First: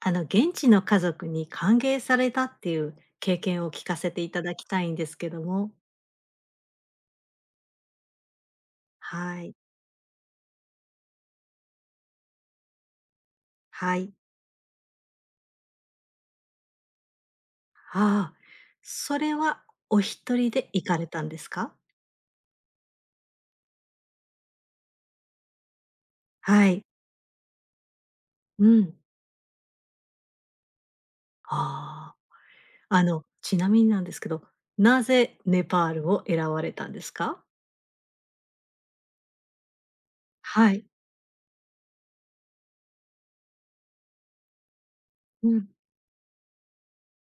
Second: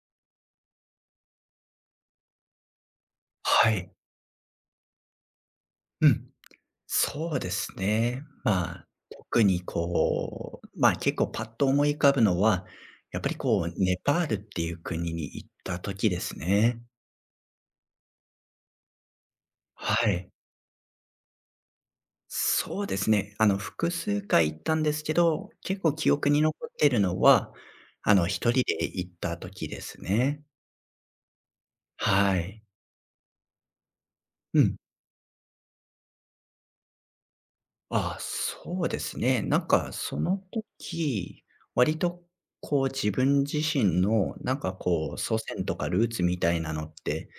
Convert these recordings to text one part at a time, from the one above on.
あの、現地の家族に歓迎されたっていう経験をは聞い。かせていただきたいんですけども。うん。そうですね。まあ、は特い。にこう、まあ、結構パッと思い浮かぶのは、やっぱりこう、はネい。パールっていう国に行った時ですね。ああ、それはおはい。一人で行かれたんですか？そうですね。複数回行ったんですけど、結構記憶に残はっい。てるのは、一人うでん。行った時ですね。あはい。あ。あの、ちなみになんですけど、うん。なぜネパールを選ばれたんですか？あ、そうですね。なんかそのはい。時、割とこう自分自身のなんかこう祖う先ん。とかルーツみたいなのって、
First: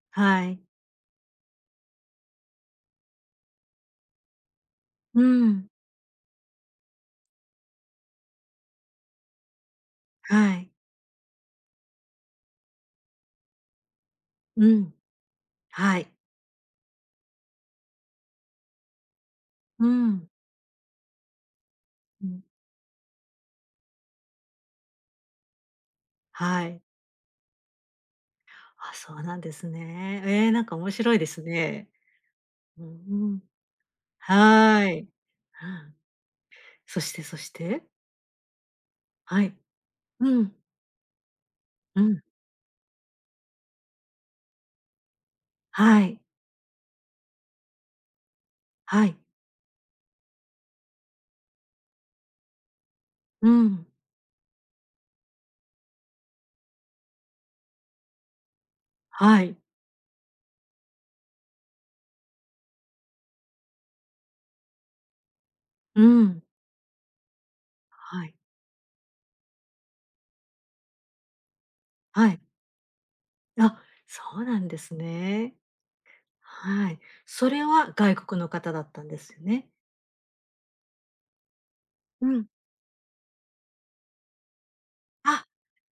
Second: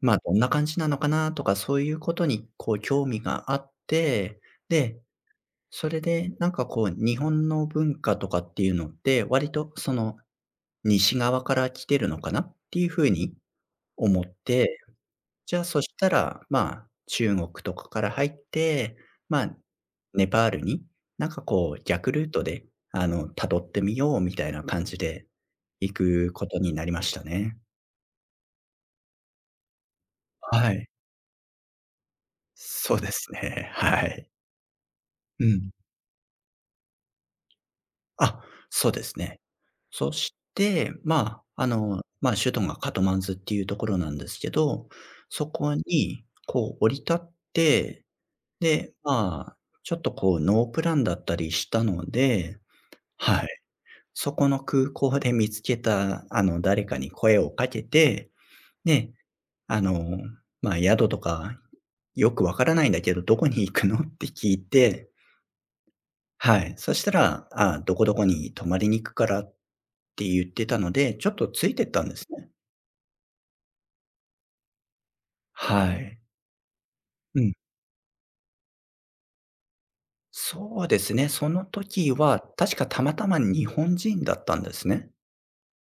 まあどんはない。感じなのかなとかそういうことにこう興味があって、で、うん。それでなんかこう日本の文化とかっていうのって割とそのはい。西側から来てるのかなっていうふうに思っうて、ん。じゃあ、そしはい。たら、まあ、中国とかから入って、まあ、うネん。パールに、なんかこう、逆うルーん。トで、辿ってみようみたいな感じで行くことはにい。なりましたね。あ、そうなんですね。ええ、なんはかい。面白いですね。うそうですん。ね。はい。はい。ううん。ん。そしてそして？あ、そうですね。はい。そうしん、て、まあ、うん。まあ、首都がカトマンズっていうところなんですけど、そこはい、に、こう、降り立って、で、はい。まあ、ちょっとこう、ノープランだったりしたので、はい。うん、そこの空港で見つけた、誰かに声をかけて、ねはい、あの、宿とか、よくわからないんだけど、どこに行くのって聞いて、うん、はい。そしたら、あ、どこどはこい、に泊まりに行くからって言ってたので、ちょっとついてったんですはい。ね。あ、そうなんですね。はい。はい。うそん。れは外国の方だったんですよね？そうですね、その時うはん。確かたまたま日本人だったんですね。あ、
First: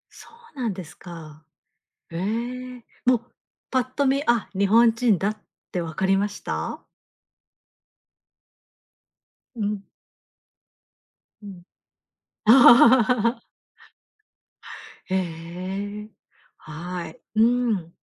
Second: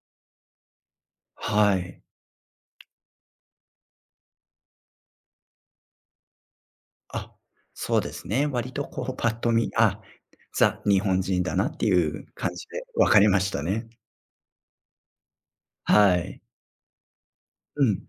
そうなんですか。はい。ええ、もうパッと見、あ、日本人だって分かりました？あ、そうですね。割とこうパッとう見、ん、あ、ザ、日本人うだん。なっていう感じで分かりま したね。へえ、はい。はい、ううん。ん。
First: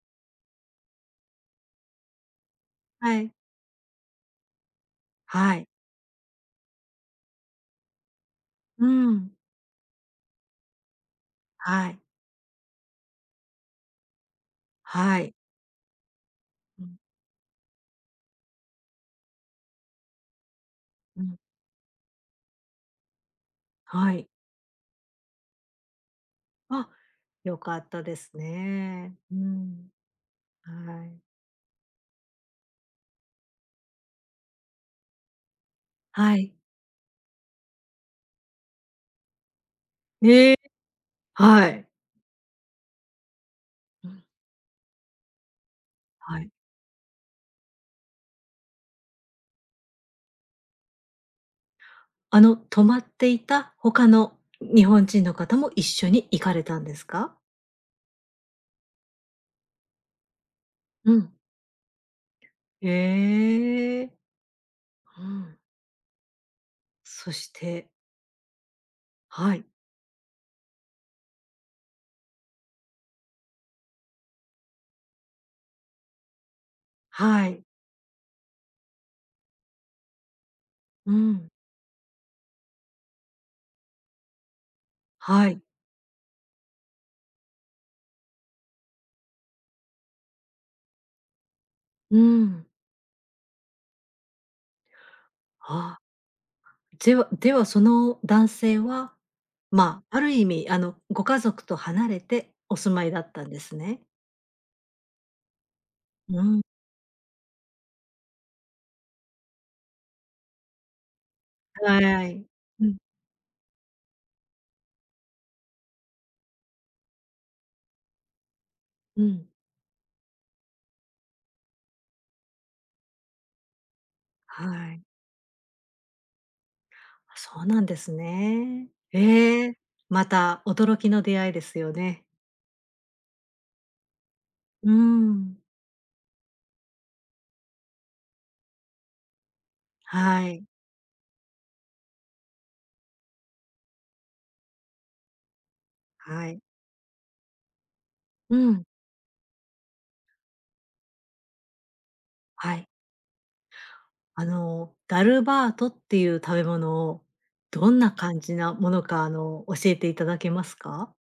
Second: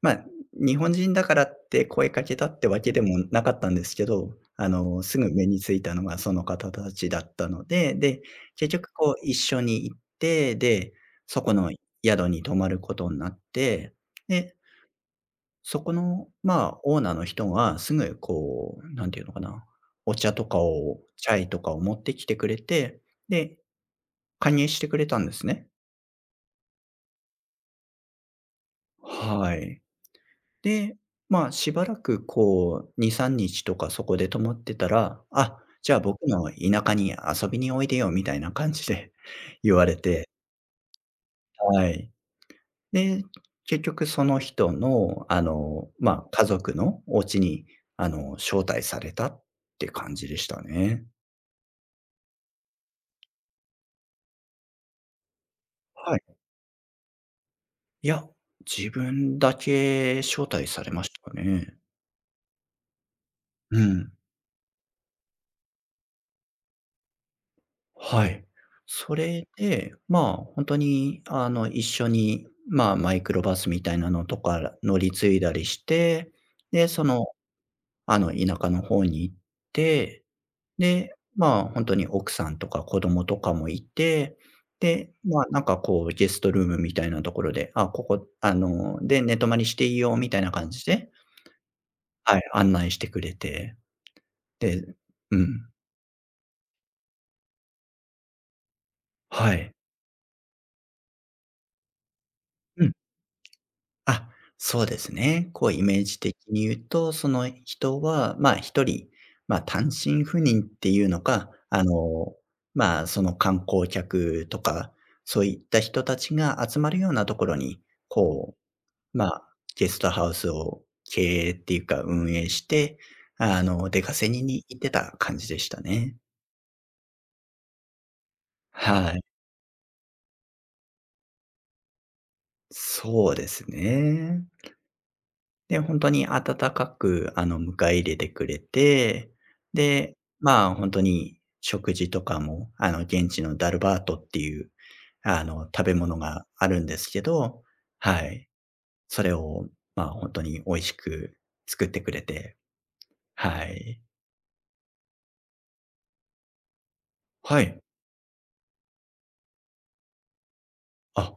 まあ、日本人だからって声かけたってわけではもい。なかったんですけど、すぐ目はにい。ついたのがその方たちだったので、で、結う局こう一ん。緒に行って、で、そこのはい。宿に泊まることになって、で、はい。そこの、まあ、うん、オーナーの人がすぐこう、なんていうのかな、お茶とかを、うチん。ャイとかを持ってきてくれて、で、はい。加入してくれたんですね。あ、良かったですね。うはい。ん。で、はい。まあ、しばらくこう、2、3日とかそこで泊まってたら、あ、じゃあ僕はのい。田舎に遊びにおいでよみたいな感じで 言われて、ええ、はい。はい。で、結局うん、その人の、まあ、は家い。族のお家に、招待されたって感じでしたね。あの、泊まっていた他の日本人の方も一緒はにい。行かれたんですか？いや、自分だけ招待されましうたん。ね。うええ。ん。うん。そして、はい。それはい。で、まあ、ほんとに、一緒に、まあ、マイクロバスみたいなのとか乗り継いだりして、で、その、はい。田舎の方に行って、うで、ん。まあ、ほんとに奥さんとか子供とかもいて、で、まあ、はない。んかこうゲストルームみたいなところで、あ、ここ、で、寝泊まりしていいよみたいな感じで、うはい、ん。案内してくれて。で、うん。ああ。ではでは、その男性は、はい。まあ、ある意味、あの、ご家族と離れておうん。住まいだったんですね。あ、そうですね。こうイメージ的うん。に言うと、その人は、まあ、一人、ま、単身赴任っていうのか、はい。うん、まあ、その観光客とか、そういった人たちが集まるようなところに、こう、うまあ、ん。ゲストハウスを経営っていうか運営して、出稼ぎには行ってい。た感じでしたね。そうなんですね。はい。ええ、また驚きの出会いですよね。そうですね。うん。で、本当に温かく、迎え入れてくれて、で、はい、まあ、本当に食事とかも、現地のダルバートっていう、食べ物がはい。あるんですけど、はい。うん、それを、まあ、本当に美味しく作ってくれて、はい。はい。あの、ダルバートっていう食べ物を、はい。どんな感じなものか、あの、教えていただけますか？あ、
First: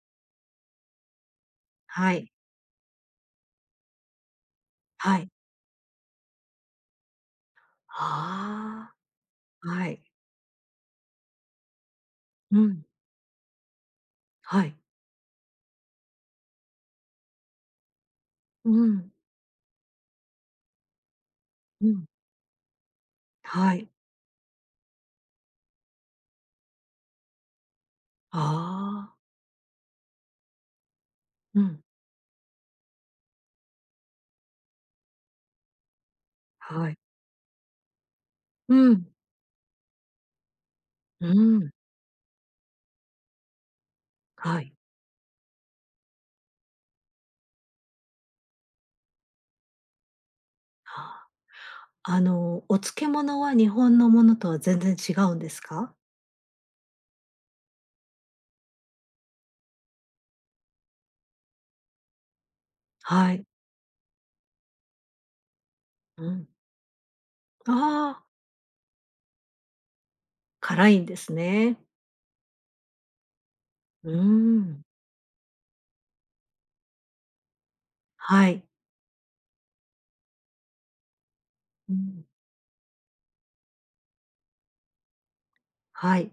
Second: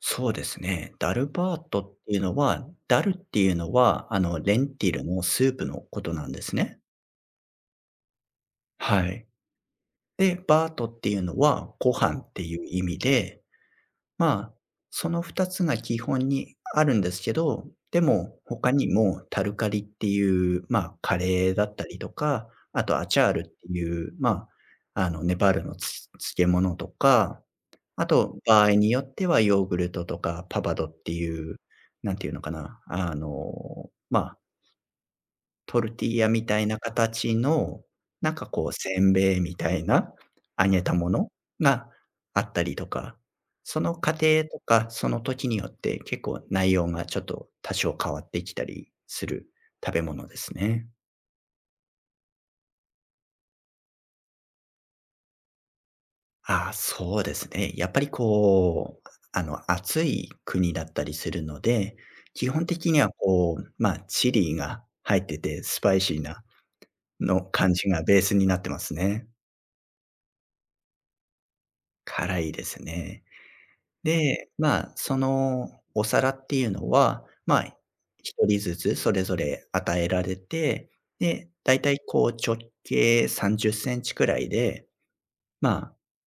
そうですね。ダルバートっはていうい、のは、ダルっていうのは、レンティルはのい。スープのことなんですね。あはい。あ、はい。で、バートっていうのはご飯ってういうん、意味で、まあ、はい。その2つが基本にあるんですけど、でもう他にん、もタルカリっていう、まあ、カレーだったうりん、とか、あとアチャールってはい。いう、まあ、ネパールの漬物とか、あとあ場合によっあ、てはヨーグルトとかパバドっていう、うん、なんていうのかな、まあトルティーヤみたいなはい。形の、なんかこううせん、んべいみたいな、揚げたもうのん、があったりとか、その過程はとい。か、その時によって結構内容がちょっと多少変わってきたりする食べ物ですね。あ、あの、お漬物は日本のものとは全然違うんですか？ああ、そうですね。やっぱりこう、暑い国だったりするので、基本的にははい。こう、まあ、チリが入ってて、スパイシーうなん。のあ感じがベーあ、スになってますね。辛いんですね。辛いですね。うーで、ん、まあ、そのお皿っていうのは、まあ、1は人い。ずつそれぞれ与えられて、で、だいたういん、こう直径30センチくらいで、まあはい。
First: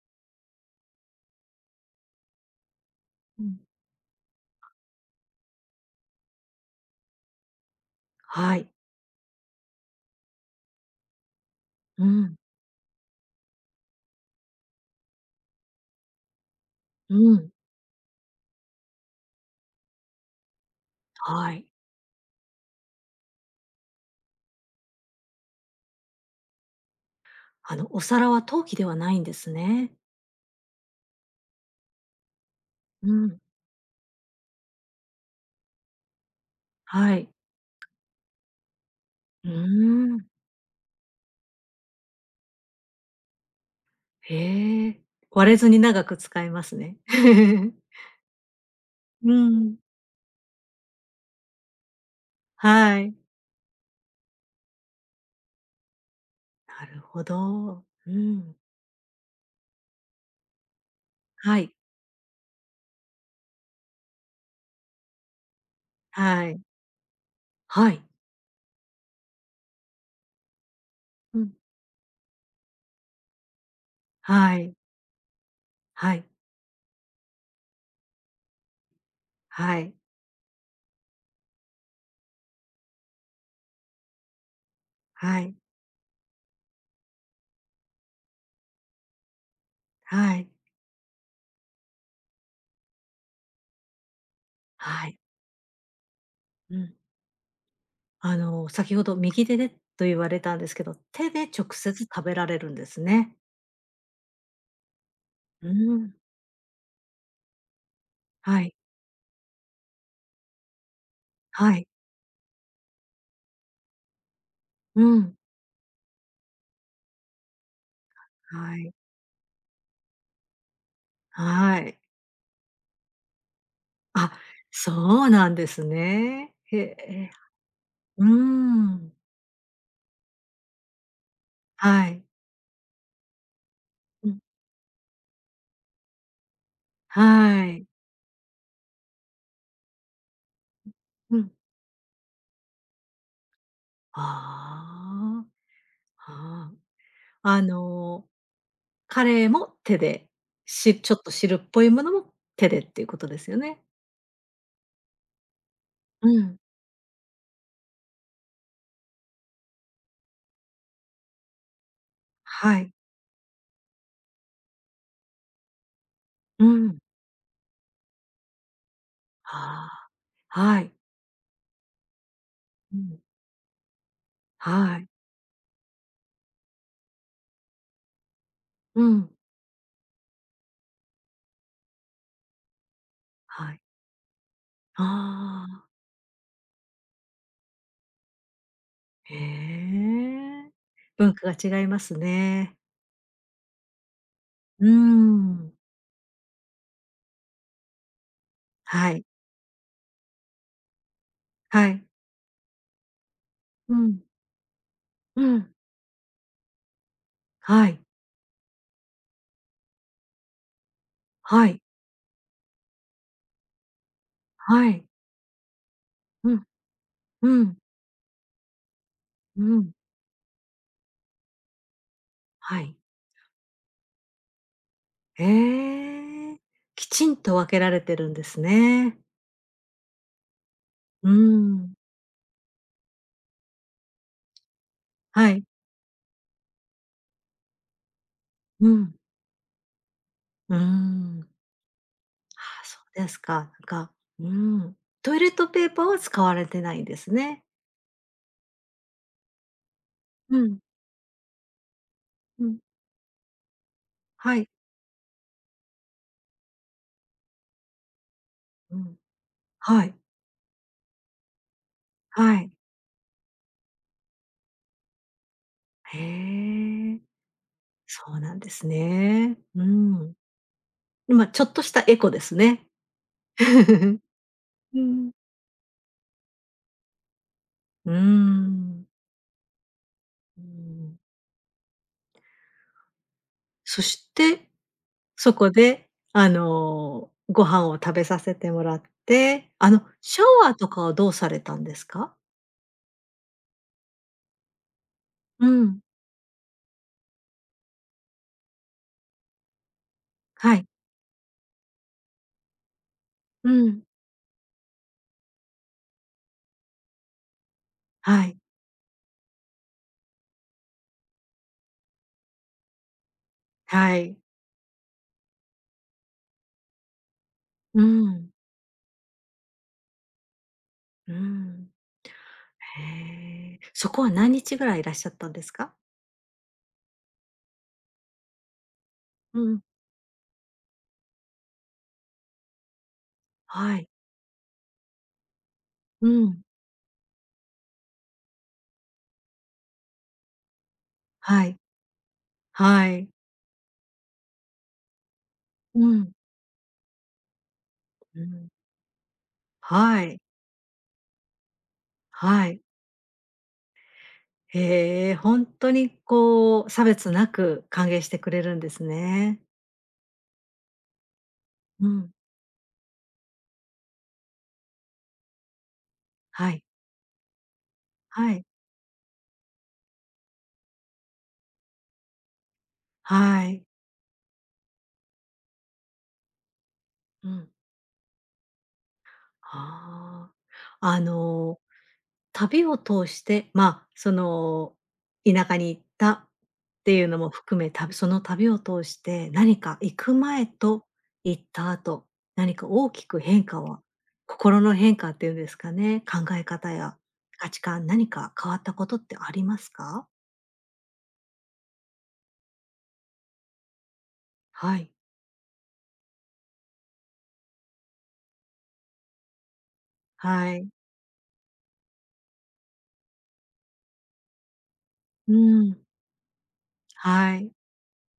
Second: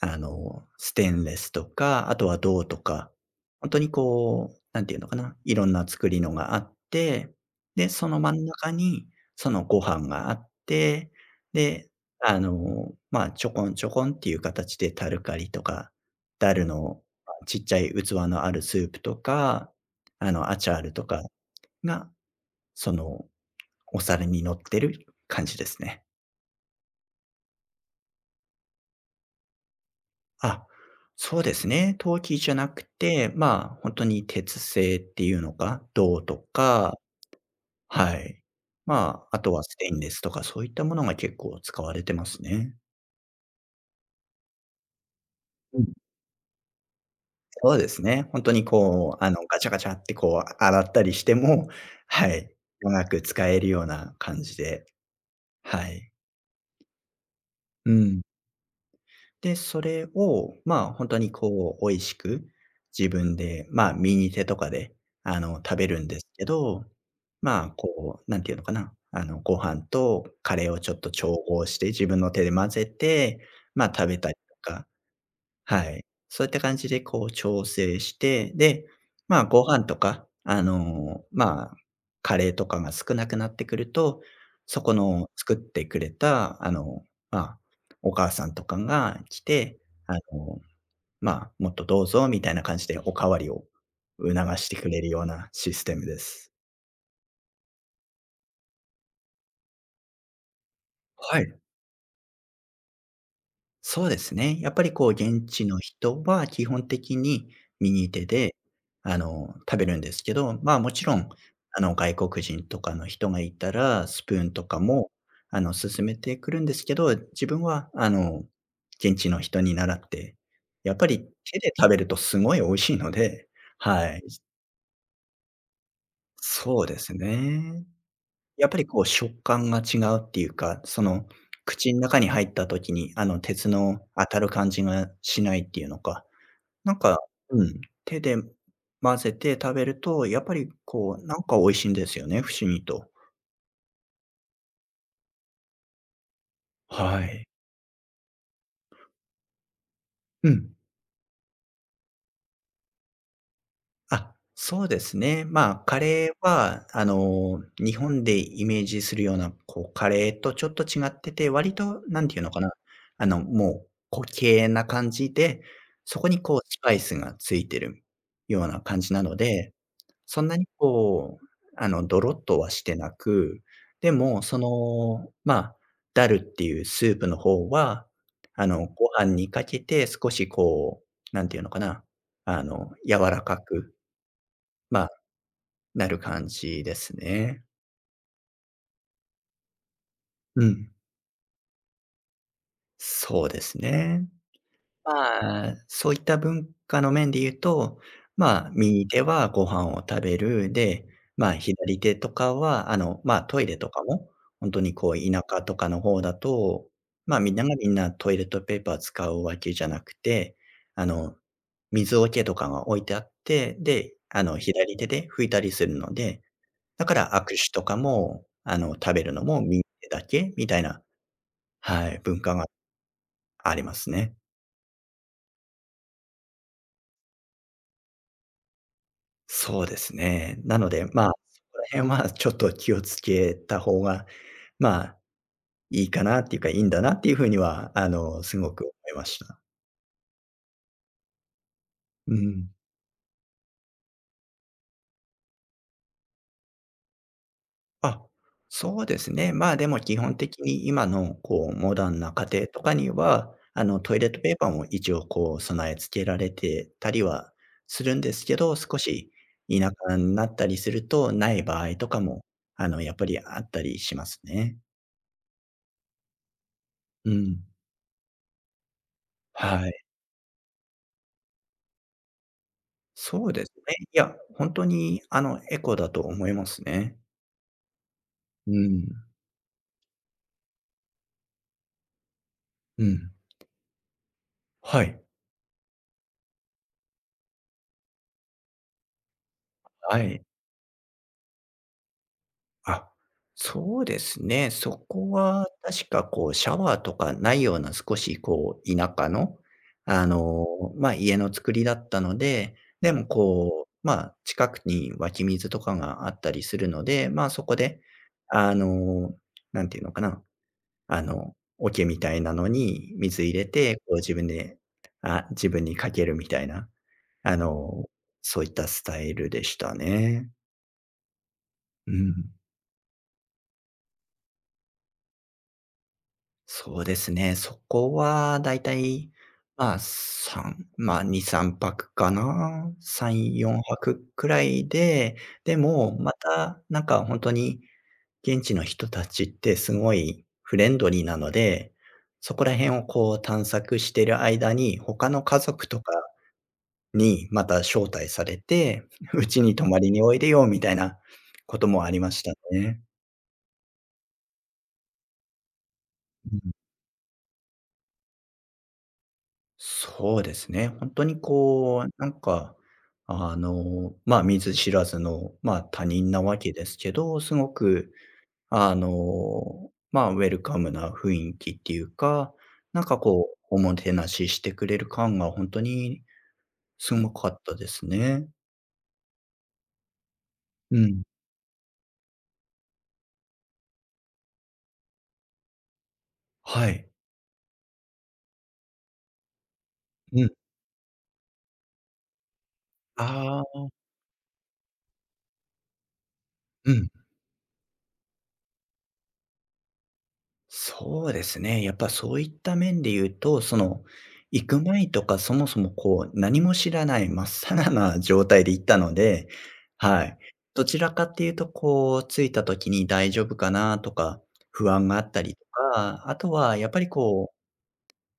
ステンレスとか、あとは銅とか、うん、本当にこう、なんていうのかな、いろんな作りのがあって、で、その真んはい。中にそのご飯があって、で、うん、まあ、ちょこんちょこんっていう形でタルカリとか、ダルの、うま、ん、ちっちゃい器のあるスープとか、アチャールとかはい。が、そのお皿に乗ってる感じですね。あの、お皿は陶器ではないんですね。あ、そうですね。陶器じゃなくうて、ん、まあ、本当に鉄製っていうのか、銅とか、はい。はい。まあ、あうとはステンレースん。とかそういったものが結構使われてますね。へえ、割れずにうん、長く使えますね。そ うですね。本当にこう、うガチャん、ガチャってこう洗ったりしても、はい、は長い。く使えるような感じで、はい。なるほど。ううん。ん。で、それを、まあ、本当にはい、こう美味しく、自分で、まあ、右手とかで、食べるんですけはい、ど、まあ、はい。こう、なんていうのかな、ご飯とカレーをちょっと調うん。合して、自分の手で混ぜて、まあ、食べたりはとい、か。はい。はい、そういった感じでこう調整して、で、まあ、ごは飯い、とか、まあ、カレーとかが少なくなってくると、そこのは作い、ってくれた、まあ、お母さんとかが来て、あはい、の、まあ、もっとどうぞみたいな感じでお代わりを促してくれはるい。ようなシステムです。うん。あの、先ほど右手でと言われたんですけど、手はでい。直接食べられるんですね。そうですね。やっぱりこう現地うのん。人は基本的に右手で、はい、食べるんですけど、まあ、もちろん、はい、外国人とかの人がいたら、スプーンとかも、うん。勧めてくるんですけど、自分は、はい、現地の人に習って、やっぱり手では食べい。るとすごい美味しいので、はい。あ、そうなんですね。へそうですえ。ね。うやっぱりこうん。食感が違うっていうか、その口のは中い。に入った時に、あの鉄の当うん、たる感じがしないっていうのか、なんか、うはん、い。手で混ぜて食べると、やっぱりこう、うなんん。か美味しいんですよね、不思議と。ああ、はあ。はい。あの、カレーも手で、うん。しちょっと汁っぽいものも手でっていうことですよね？あ、そうですね。カレうーん。は、日本でイメージするような、こう、カレーとちょっと違ってて、割と、なんていうのかな、はい。もう固形な感じで、そこにこううスパん。イスがついてるような感じなので、あそんなあ、にはい。こう、ドロッとはしうてなん。く、でも、そはい。の、ダルっていうスープの方は、うごん。飯にかけて少しこう、なんていうのかな、柔らかはい。くまあ、ああ、なる感じですね。へうえ。ん、文化が違いますね。そうですね。うーん。そういった文化の面で言うと、右は手い、はご飯を食べる、で、は左い。手とかは、トイレとうかん、も、本当にこうう田舎ん。とかの方だと、みんながみはんい、なトイレットペーパー使うわけじゃなくて、あの、はい、水桶とかが置いてあって、で、は左い。手で拭いたりするので、うん、だから握う手ん、とかも、食べるのもう右ん。手だけみたいな、はい、文化がはい。ありますね。ええ、きちんと分けられてるんですね。そうですね。なので、うそこらん、辺はちょっと気をつけた方が、まあ、はい、いいかなっていうか、いいんだなっていうふうには、すごくう思ん、いました。うーん。うん。あ、そうですか。なんか、うん、トイレットペーパーは使われてないんですね。あ、そうですね。でも基本う的ん、に今のこうモダンな家う庭ん、とかには、あのトイレットペはーパい、ーも一応こう備え付けられてたりはするんですけど、う少ん、し田はい、舎になったりすると、ない場合とかも、はい。やっぱりあったりしますね。へえ、うん。そうなんですね。うはい。ん。今ちょっとしたエコですね。そうですね。い や、本当うにん、あのエコだと思いますね。うーうん、ん。うん。うん。そして、はい。そこで、あの、ご飯を食べさせてもらって、あの、はシい。ャワーとかはどうされたんですか？あ、そうですね。そこうはん、確かこうシャワーとかないような少しこう田舎の、あの、はい。家の作りだったので、でもうこん。う、近くに湧き水とかがあったりするので、そこで、はい、あの、なんていうのかな、桶みたいなのに水入れて、こうは自い。分で、あ、自分にかけるみたいな、あうの、ん、そういったスタイルでしたね。うん。うん。へえ、そこは何日ぐらいいらっしゃったんですか？そうですね。そこはだいたい、うん、3、2、3泊かな。3、4はい。泊くくらいで、でも、うまん、た、なんか本当に現地の人たちってすごいフレンドリーなのはい、で、そこら辺をはい。こう探索してる間に、他の家族とうかん、にまた招待うされん。て、うちに泊まりはにおいい、でよみたいなこともありましたはい。ね。へえ、ほんとにこう、差別なく歓迎してくれるんですね。そうですね。本当にこうう、なん、んか、見ず知らずの、他人なわはけい、ですけど、すごく、はい、ウェルカムな雰囲気っていうか、なんかこう、はおい。もてなししてくれる感が本当にすごうかっん。たですね。ああ。うあん。の、旅を通して、まあ、その、田舎に行ったっはい。ていうのも含め、たその旅を通して、何か行くうん。前と行った後、何か大きくあ変あ、化は心の変化っていうんですかね、考え方うん。や価値観、何か変わったことってありますか？そうですね。やっぱそういった面で言うと、その、行くは前い。とかそもそもこう、何も知らない真っさらな状態で行ったので、はい。はどい。ちらかっていうと、こう、着いた時に大丈夫かなとか、不安があったうりとん。か、あとはやっぱりこはう、い。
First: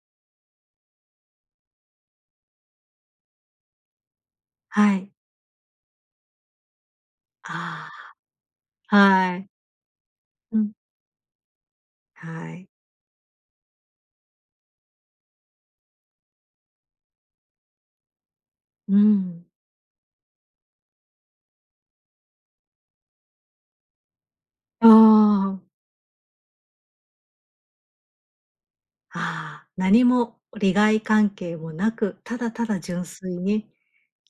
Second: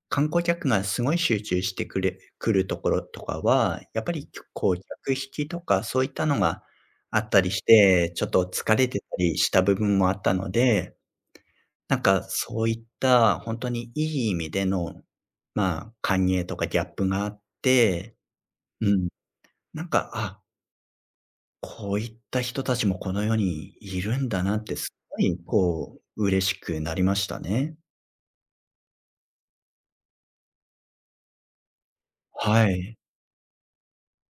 観光客がすごい集中してくれくるところとかは、やっぱりこう、はい。客引きとかそういったのがあったりしあて、ちょっと疲れあ、てたはりい。した部分もあったのうん。で、なんか、はそい。ういった本当にいい意味での、歓迎とかギャップがあって、ううん、ん。なんか、あ、こういった人たちもこの世にいるんだなって、あすごいあ。こう、嬉しくなりましたね。ああ、何も利害関係もなく、ただたはだい。純粋に、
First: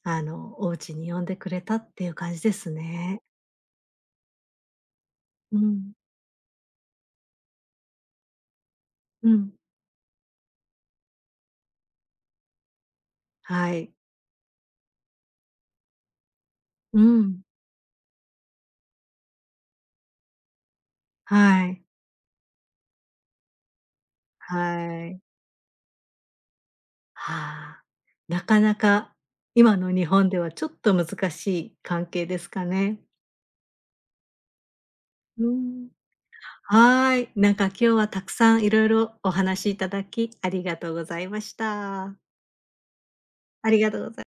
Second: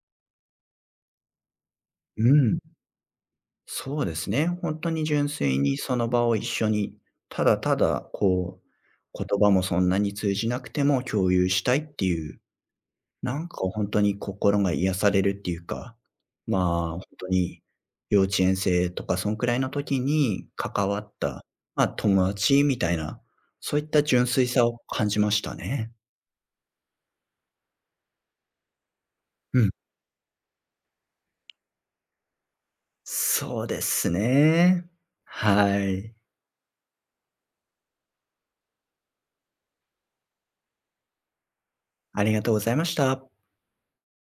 あの、お家に呼んでくれたっていうう感じでん。すね。そうですね。本当に純う粋にん、その場を一緒に、ただただこう、う言葉ん、もそんなに通じなくても共有したいっていうなんかは本い。当に心が癒されるっていうか、う本当ん、に幼稚園生とかそんくらいの時に関わっはた、い、友達みたいな、そういった純粋さをは感い。じましたね。はあ、なかなかうん。今の日本ではちょっと難しい関係ですかね。そうですね。うはん。い。はい、なんか今日はたくさんいろいろお話しいただきありがとうございました。ありがとうございました。ありがとうござい